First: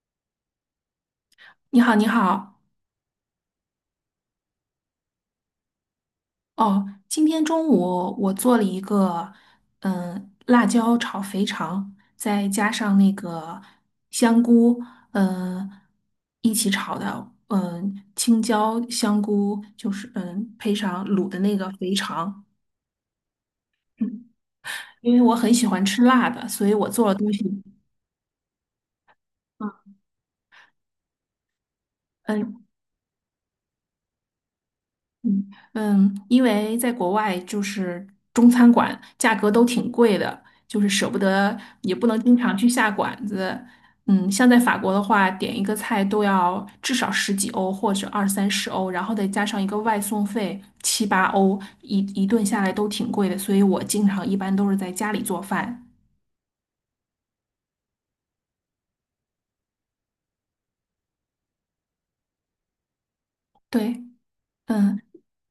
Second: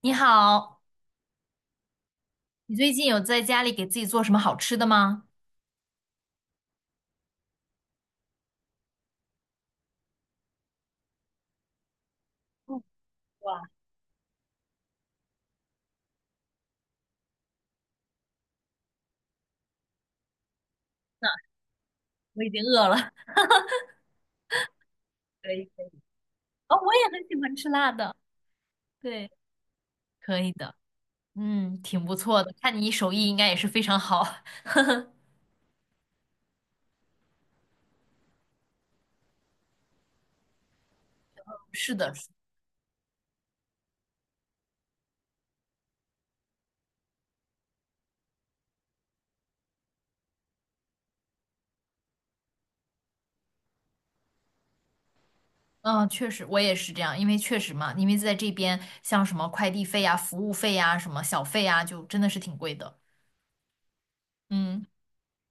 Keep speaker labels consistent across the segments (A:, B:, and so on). A: 你好，
B: 你好，你好。
A: 你最近有在家里给自己做什么好吃的吗？
B: 哦，今天中午我做了一个，辣椒炒肥肠，再加
A: 嗯。
B: 上那个
A: 哇，
B: 香菇，嗯，一起炒的，青椒、香菇，就是配上卤的那个肥
A: 我
B: 肠。
A: 已经饿了。
B: 嗯因为我
A: 可
B: 很
A: 以
B: 喜
A: 可
B: 欢
A: 以，
B: 吃辣的，所以
A: 哦，
B: 我
A: 我也
B: 做的
A: 很
B: 东
A: 喜
B: 西，
A: 欢吃辣的。对，可以的。嗯，挺不错的，
B: 嗯，
A: 看你手艺应该也是非常好。
B: 嗯因为在国外就是中餐馆价格都挺贵的，就是舍不得，
A: 是
B: 也不
A: 的，
B: 能
A: 是的
B: 经常去下馆子。像在法国的话，点一个菜都要至少十几欧或者二三十欧，然后再加上一个外送费七八欧，一顿下来都挺贵的。所以我经常一般都是在家里做饭。
A: 嗯，确实，我也是这样，因为确实嘛，因为在这边，像什么快递费呀、服务费呀、什么小费呀，就真的是挺贵的。
B: 对，
A: 嗯，
B: 嗯，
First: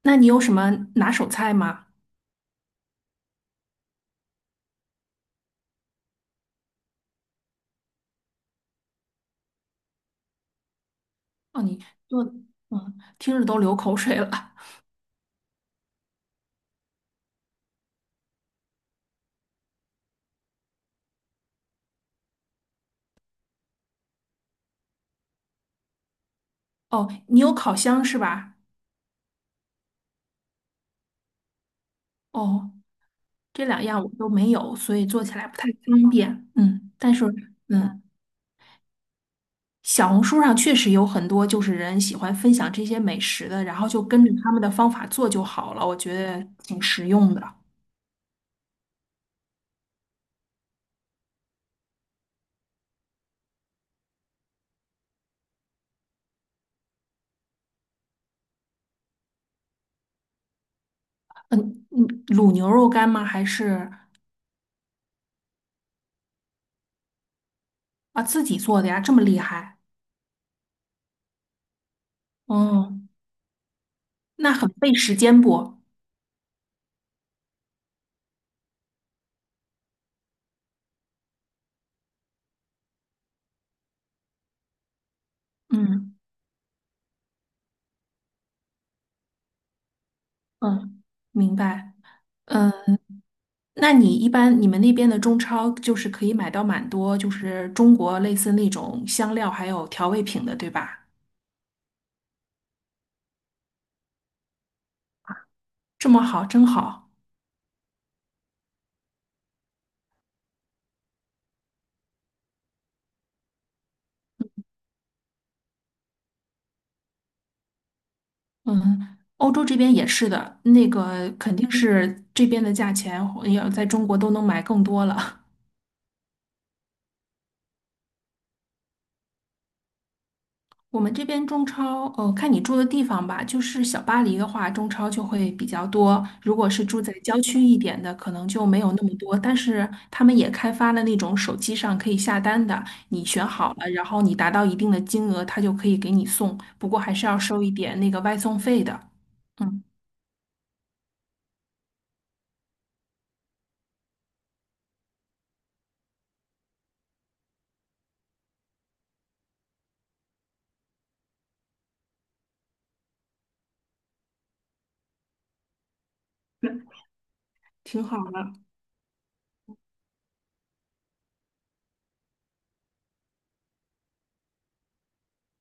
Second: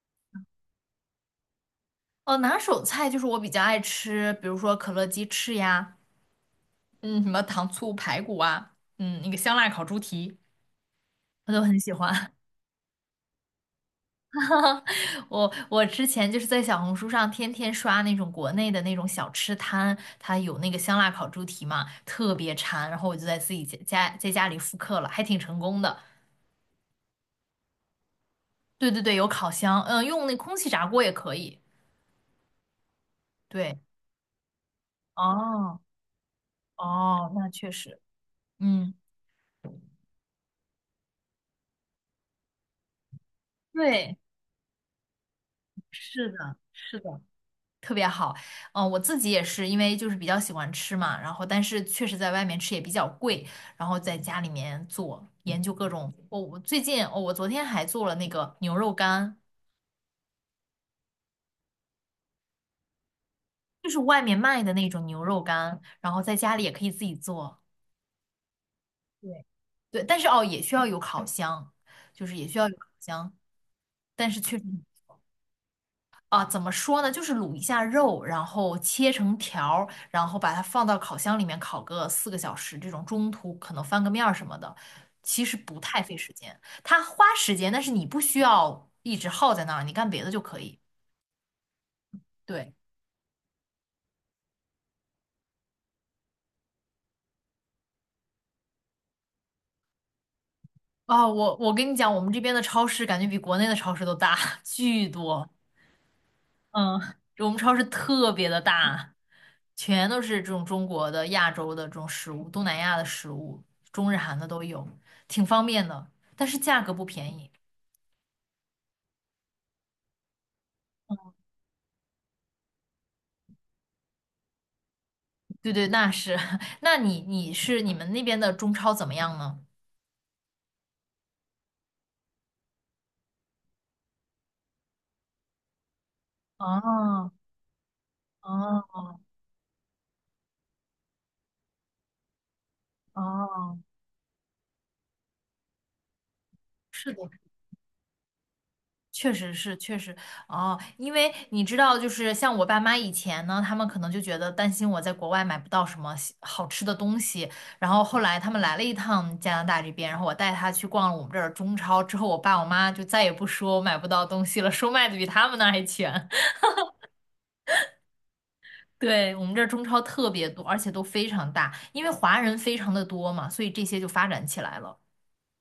B: 那你有什么拿手菜吗？
A: 哦，拿手菜就是我比较爱吃，比如说可乐鸡翅呀，嗯，什么糖醋排骨啊，那个香辣烤猪蹄，我都
B: 哦，
A: 很
B: 你
A: 喜
B: 做，
A: 欢。
B: 嗯，听着都流口水了。
A: 我之前就是在小红书上天天刷那种国内的那种小吃摊，它有那个香辣烤猪蹄嘛，特别馋，然后我就在自己家在家里复刻了，还挺成功的。
B: 哦，你有烤箱是吧？
A: 对对对，有烤箱，嗯，用那空气炸锅也可以。
B: 哦。这
A: 对，
B: 两样我都没有，所以做起来不太
A: 哦
B: 方便。嗯，但是
A: 哦，那确实，
B: 嗯，
A: 嗯，
B: 小红书上确实有很多就是人喜欢分享这些美食的，然后就
A: 对，
B: 跟着他们的方法做就好了，我觉
A: 是
B: 得
A: 的，
B: 挺
A: 是
B: 实
A: 的。
B: 用的。
A: 特别好。我自己也是，因为就是比较喜欢吃嘛，然后但是确实在外面吃也比较贵，然后在家里面做，研究各种。我最近哦，我昨天还做了那个牛肉干，
B: 嗯卤牛肉干吗？
A: 就是外面卖的那种牛肉干，然后在家里也可以自己做。
B: 啊自己做的呀？这么厉
A: 对，
B: 害？
A: 对，但是哦，也需要有烤箱，就是也需要有烤
B: 哦，
A: 箱，但是
B: 那
A: 确实。
B: 很费时间不？
A: 啊，怎么说呢？就是卤一下肉，然后切成条儿，然后把它放到烤箱里面烤个4个小时，这种中途可能翻个面儿什么的，其实不太费
B: 嗯
A: 时间。它花时间，但是你不需要一直耗在那儿，你干别的就可以。
B: 嗯，明白。嗯，
A: 对，
B: 那你一般你们那边的中超就是可以买到蛮多，就是中国类似那种香料还有调味品的，对吧？
A: 啊，我跟你讲，我们这边的超市感觉比国内的超市都大，巨多。
B: 这么好，真
A: 嗯，
B: 好。
A: 我们超市特别的大，全都是这种中国的、亚洲的这种食物，东南亚的食物，中日韩的都有，挺方便的，但是价格不便宜。
B: 嗯，欧洲这边也是的，那个肯定是这边的价钱要在中国都能买更多了。
A: 对对，那是。那你们那边的中超怎么样呢？
B: 我们这边中超，看你住的地方吧。就是小巴黎的话，中超就会比较多；如果是住在
A: 哦
B: 郊区一点的，可能就没有那么
A: 哦
B: 多。但是他们也开发了那种手机上可以下单的，你选好
A: 哦，
B: 了，然后你达到一定的金额，他就可以给你送。不过
A: 是
B: 还
A: 的，
B: 是要收一点那个外送费的。
A: 确实是，
B: 嗯，
A: 确实哦，因为你知道，就是像我爸妈以前呢，他们可能就觉得担心我在国外买不到什么西好吃的东西，然后后来他们来了一趟加拿大这边，然后我带他去逛了我们这儿中超之后，我爸我妈就再也不说我买不到东西了，说卖的比他们那儿还全。
B: 挺好的。
A: 对，我们这儿中超特别多，而且都非常大，因为华人非常的多嘛，所以这些就发展起来了。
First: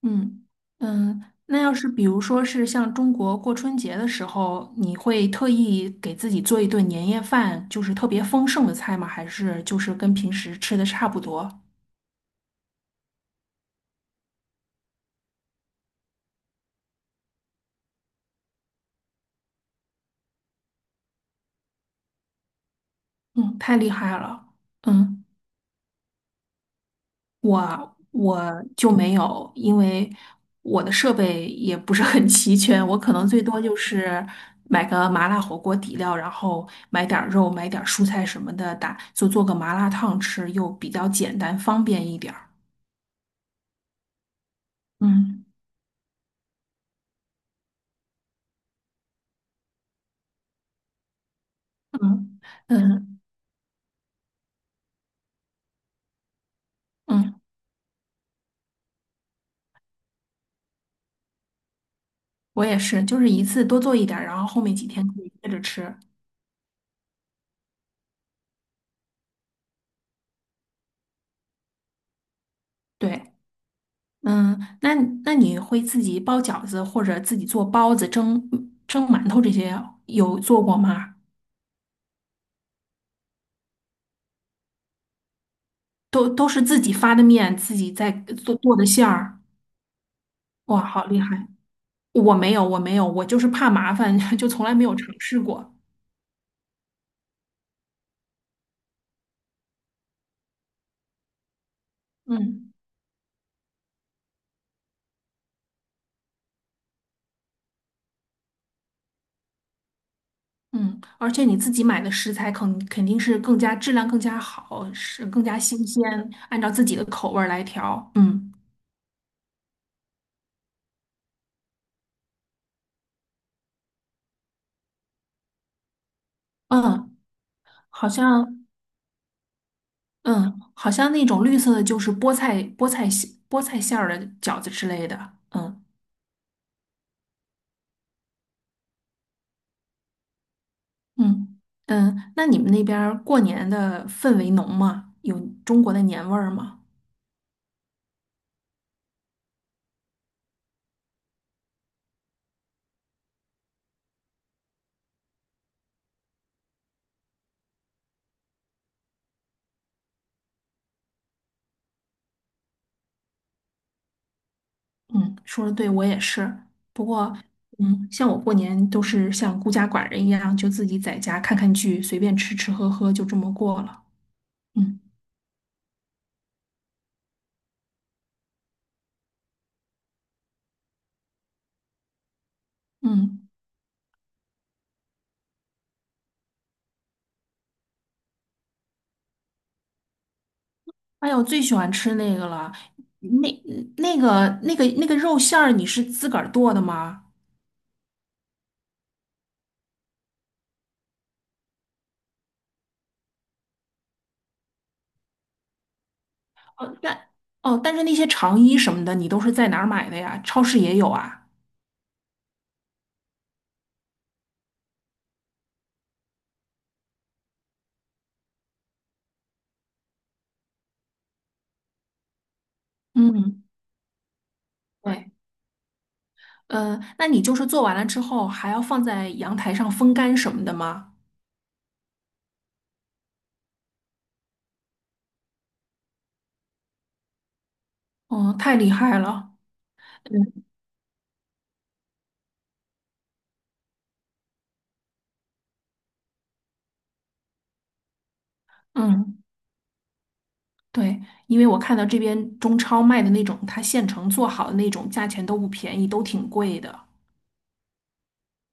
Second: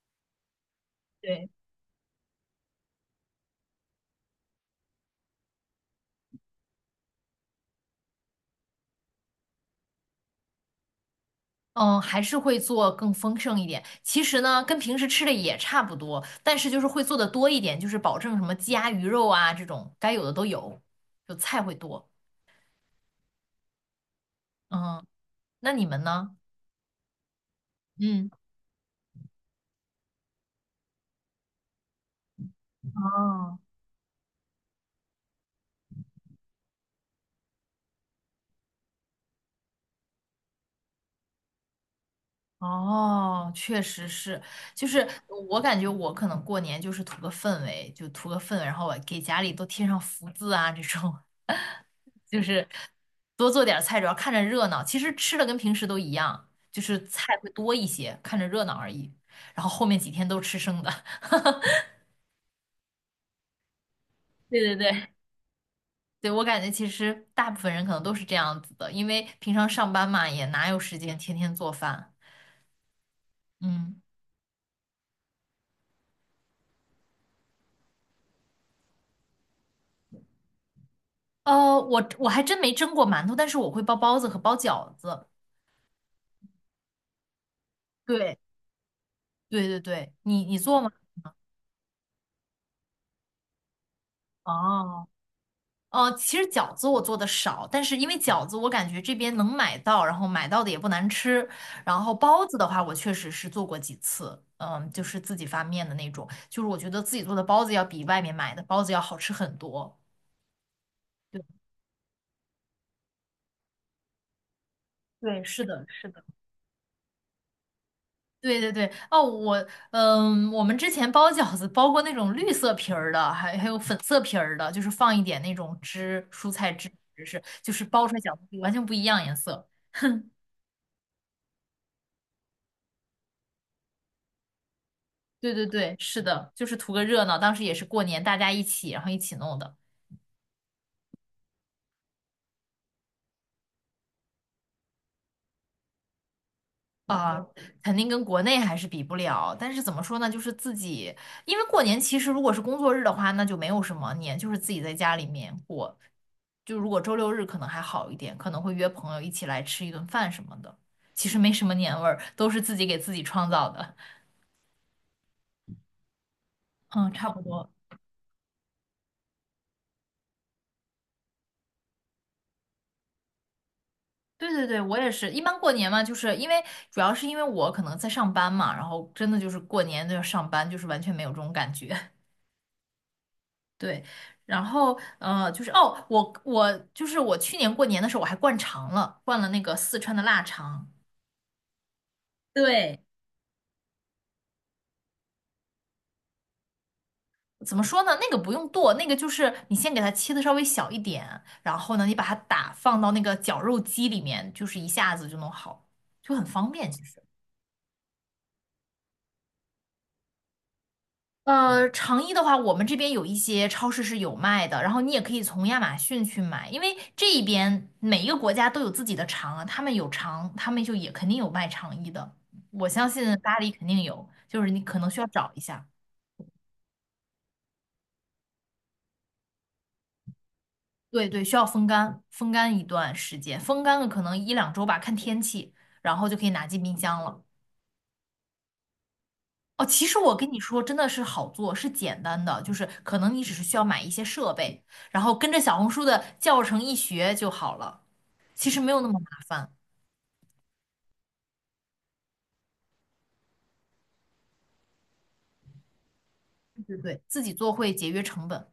B: 嗯嗯，
A: 对。
B: 那要是比如说是像中国过春节的时候，你会特意给自己做一顿年夜饭，就是特别丰盛的菜吗？还是就是跟平时吃的差不多？
A: 嗯，还是会做更丰盛一点。其实呢，跟平时吃的也差不多，但是就是会做的多一点，就是保证什么鸡鸭鱼肉啊这种该有的都有，就菜会多。
B: 嗯，太厉害了。
A: 嗯，
B: 嗯，
A: 那你们呢？
B: 我
A: 嗯，
B: 我就没有，因为我的设备也不是很齐全，我可能最
A: 哦
B: 多就是买个麻辣火锅底料，然后买点儿肉，买点儿蔬菜什么的打，就做个麻辣烫吃，又比较简单方便一点儿。
A: 哦，确实是，就是
B: 嗯。
A: 我感觉我可能过年就是图个氛围，就图个氛围，然后我给家里都贴上福字啊这种。
B: 嗯
A: 就是
B: 嗯
A: 多做点儿菜，主要看着热闹。其实吃的跟平时都一样，就是菜
B: 嗯，
A: 会多一些，看着热闹而已。然后后面几天都吃生的。
B: 我也是，就是一次多做一点儿，然后
A: 对
B: 后面
A: 对
B: 几天
A: 对，
B: 可以接着吃。
A: 对，我感觉其实大部分人可能都是这样子的，因为平常上班嘛，也哪有时间天天做饭。
B: 对，
A: 嗯，
B: 嗯，那那你会自己包饺子或者自己做包子、蒸馒头这些有做过吗？
A: 我还真没蒸过馒头，但是我会包包子和包饺子。
B: 都是自己发的面，自己在
A: 对
B: 做的馅儿。
A: 对对对，你做
B: 哇，
A: 吗？
B: 好厉害！我没有，我没有，我就是怕麻烦，就从来没有
A: 哦。
B: 尝试过。
A: 其实饺子我做的少，但是因为饺子我感觉这边能买到，然后买到的也不难吃。然后包子的
B: 嗯。
A: 话，我确实是做过几次，嗯，就是自己发面的那种，就是我觉得自己做的包子要比外面买的包子要好吃很多。
B: 嗯，而
A: 对，
B: 且你自己买的食材肯定是更加质量更加好，是
A: 对，
B: 更加
A: 是的，
B: 新鲜，
A: 是的，
B: 按照自己的口味儿来调。嗯
A: 对对对。哦，我们之前包饺子包过那种绿色皮儿的，还有粉色皮儿的，就是放一点那种汁，蔬菜汁，
B: 嗯，
A: 是就是包
B: 好
A: 出来饺
B: 像
A: 子完全不一样颜色。
B: 嗯，好像那种绿色的就是菠菜馅儿的饺子之类的。
A: 对对
B: 嗯
A: 对，是的，就是图个热闹。当时也是过年，大家一起，然后一起弄的
B: 嗯那你们那边儿过年的氛围浓吗？有中国的年味儿吗？
A: 啊，肯定跟国内还是比不了。但是怎么说呢，就是自己，因为过年其实如果是工作日的话，那就没有什么年，就是自己在家里面过。就如果周六日可能还好一点，可能会约朋友一起来吃一顿饭什么的，其实没什么年味儿，都是自己给自己创造的。
B: 嗯，说的对，我也是。不
A: 嗯，差
B: 过，
A: 不多。
B: 像我过年都是像孤家寡人一样，就自己在家看看剧，随便吃吃喝喝，就这么过了。
A: 对对对，我
B: 嗯
A: 也是。一般过年嘛，就是因为主要是因为我可能在上班嘛，然后真的就是过年都要上班，就是完全没有这种感觉。
B: 嗯，
A: 对，然后就是我去年过年的时候我还灌肠了，灌了那个四川的腊肠。
B: 哎呀，我最喜欢吃那个了，
A: 对，
B: 那那那个肉馅儿，你是自个儿剁的吗？
A: 怎么说呢？那个不用剁，那个就是你先给它切的稍微小一点，然后呢，你把它放到那个绞肉机里面，就是一下子就弄好，就很方便。
B: 哦，
A: 其
B: 但
A: 实。
B: 哦，但是那些肠衣什么的，你都是在哪儿买的呀？超市也有啊。
A: 成衣的话，我们这边有一些超市是有卖的，然后你也可以从亚马逊去买，因为这一边每一个国家都有自己的长啊，他们有长，他们就也肯定有卖长衣的，我相信巴
B: 嗯，
A: 黎肯定有，就是你可能需要
B: 对，
A: 找一下，
B: 那你就是做完了之后，还要放在阳台上风干什么的吗？
A: 对对，需要风干，风干一段时间，风干了可能1-2周吧，看天气，然后就可以拿进冰箱了。
B: 哦，太厉害了。
A: 哦，其实我跟你
B: 嗯。
A: 说，真的是好做，是简单的，就是可能你只是需要买一些设备，然后跟着小红书的教程一学就好了。其实没有那么麻
B: 嗯，
A: 烦。
B: 对，因为我看到这边中超卖的那种，它现成做好的那种，价钱都不便宜，都挺贵
A: 对对
B: 的。
A: 对，自己做会节约成本。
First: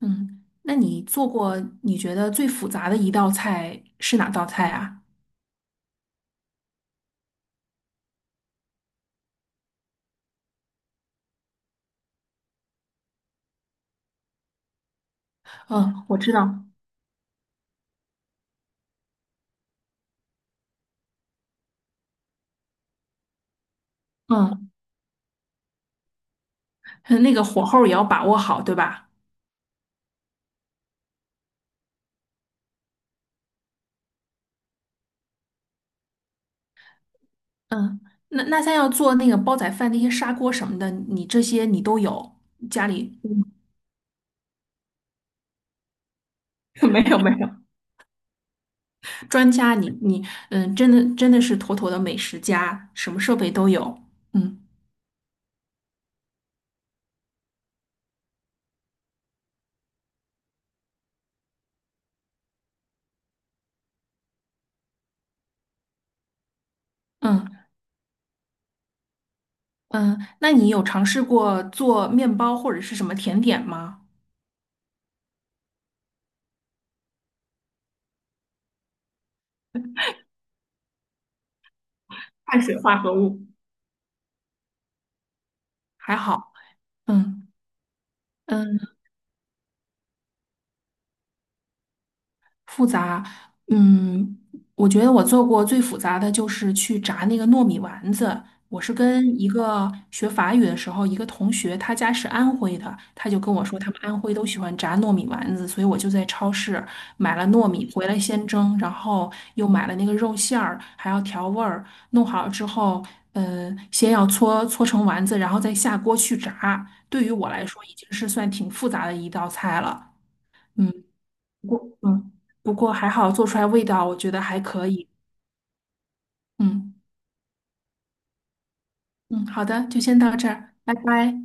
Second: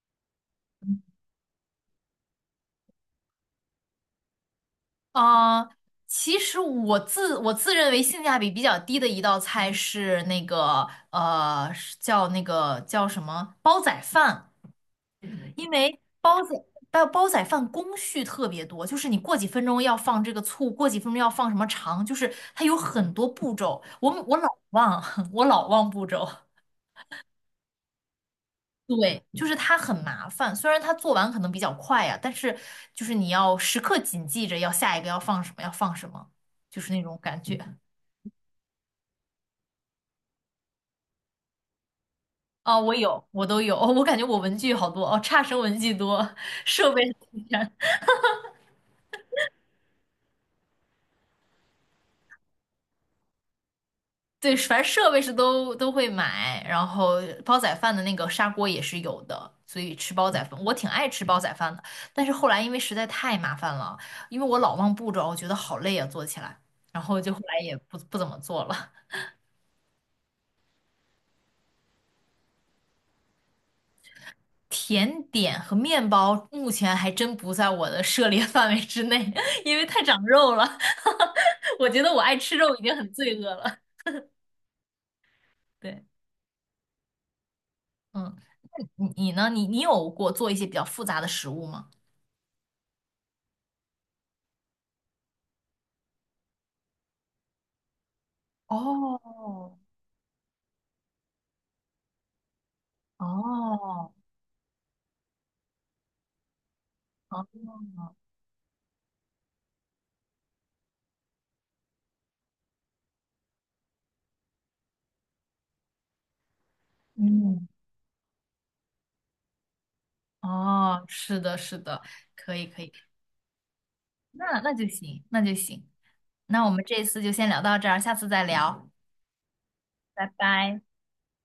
B: 嗯，那你做过你觉得最复杂的一道菜是哪道菜啊？
A: 啊、其实我自认为性价比比较低的一道菜是那个呃，是叫那个叫什么煲仔饭，因为
B: 嗯，我知道。
A: 煲仔饭工序特别多，就是你过几分钟要放这个醋，过几分钟要放什么肠，就是它有很多步骤，我老
B: 嗯，
A: 忘，我老忘步骤。
B: 那个火候也要把握好，对吧？
A: 对，就是它很麻烦，虽然它做完可能比较快啊，但是就是你要时刻谨记着要下一个要放什么，要放什么，就是那种感觉。
B: 嗯，那像要做那个煲仔饭那些砂锅什么的，你这些你都有？
A: 啊。
B: 家
A: 我
B: 里
A: 有，我都有，哦我感觉我文具好多，哦，差生文具多，设
B: 没
A: 备是
B: 有没
A: 第
B: 有
A: 三
B: 专家你，你真的真的是妥妥的美食家，什么设备都有。
A: 对，
B: 嗯
A: 反正设备是都会买，然后煲仔饭的那个砂锅也是有的，所以吃煲仔饭，我挺爱吃煲仔饭的，但是后来因为实在太麻烦了，因为我老忘步骤，哦我觉得好累啊，做起来，然后就后来
B: 嗯。
A: 也不怎么做了。
B: 嗯，那你有尝试过做面包或者是什么甜点吗？
A: 甜点和面包目前还真不在我的涉猎 范围之内，因为太长肉了。我觉得我爱吃
B: 碳
A: 肉
B: 水
A: 已经
B: 化
A: 很
B: 合
A: 罪
B: 物。
A: 恶了。对，
B: 还好，嗯
A: 嗯，
B: 嗯，
A: 你呢？你有过做一些比较复杂的食物吗？
B: 复杂，嗯，我觉得我做过最复杂的就是去炸那个糯米丸子。我是跟一
A: 哦
B: 个学法语的时候，一个同学，他家是安徽的，他就跟我说他们
A: 哦，
B: 安徽都喜欢炸糯米丸子，所以我就在超市买了糯米回
A: 哦，
B: 来先蒸，然后又买了那个肉馅儿，还要调味儿，弄好之后，先要搓成丸子，然后再下锅去炸。对于我来
A: 嗯，
B: 说，已经是算挺复杂的一道菜了。嗯。
A: 哦，是的，
B: 不，
A: 是
B: 过，
A: 的，
B: 嗯，
A: 可以，
B: 不
A: 可以，
B: 过还好做出来味道，我觉得还
A: 那那就
B: 可以。
A: 行，那就行。那我们
B: 嗯
A: 这一次就先聊到这儿，下次再聊，
B: 嗯，好的，就先
A: 拜
B: 到这儿，
A: 拜。
B: 拜拜。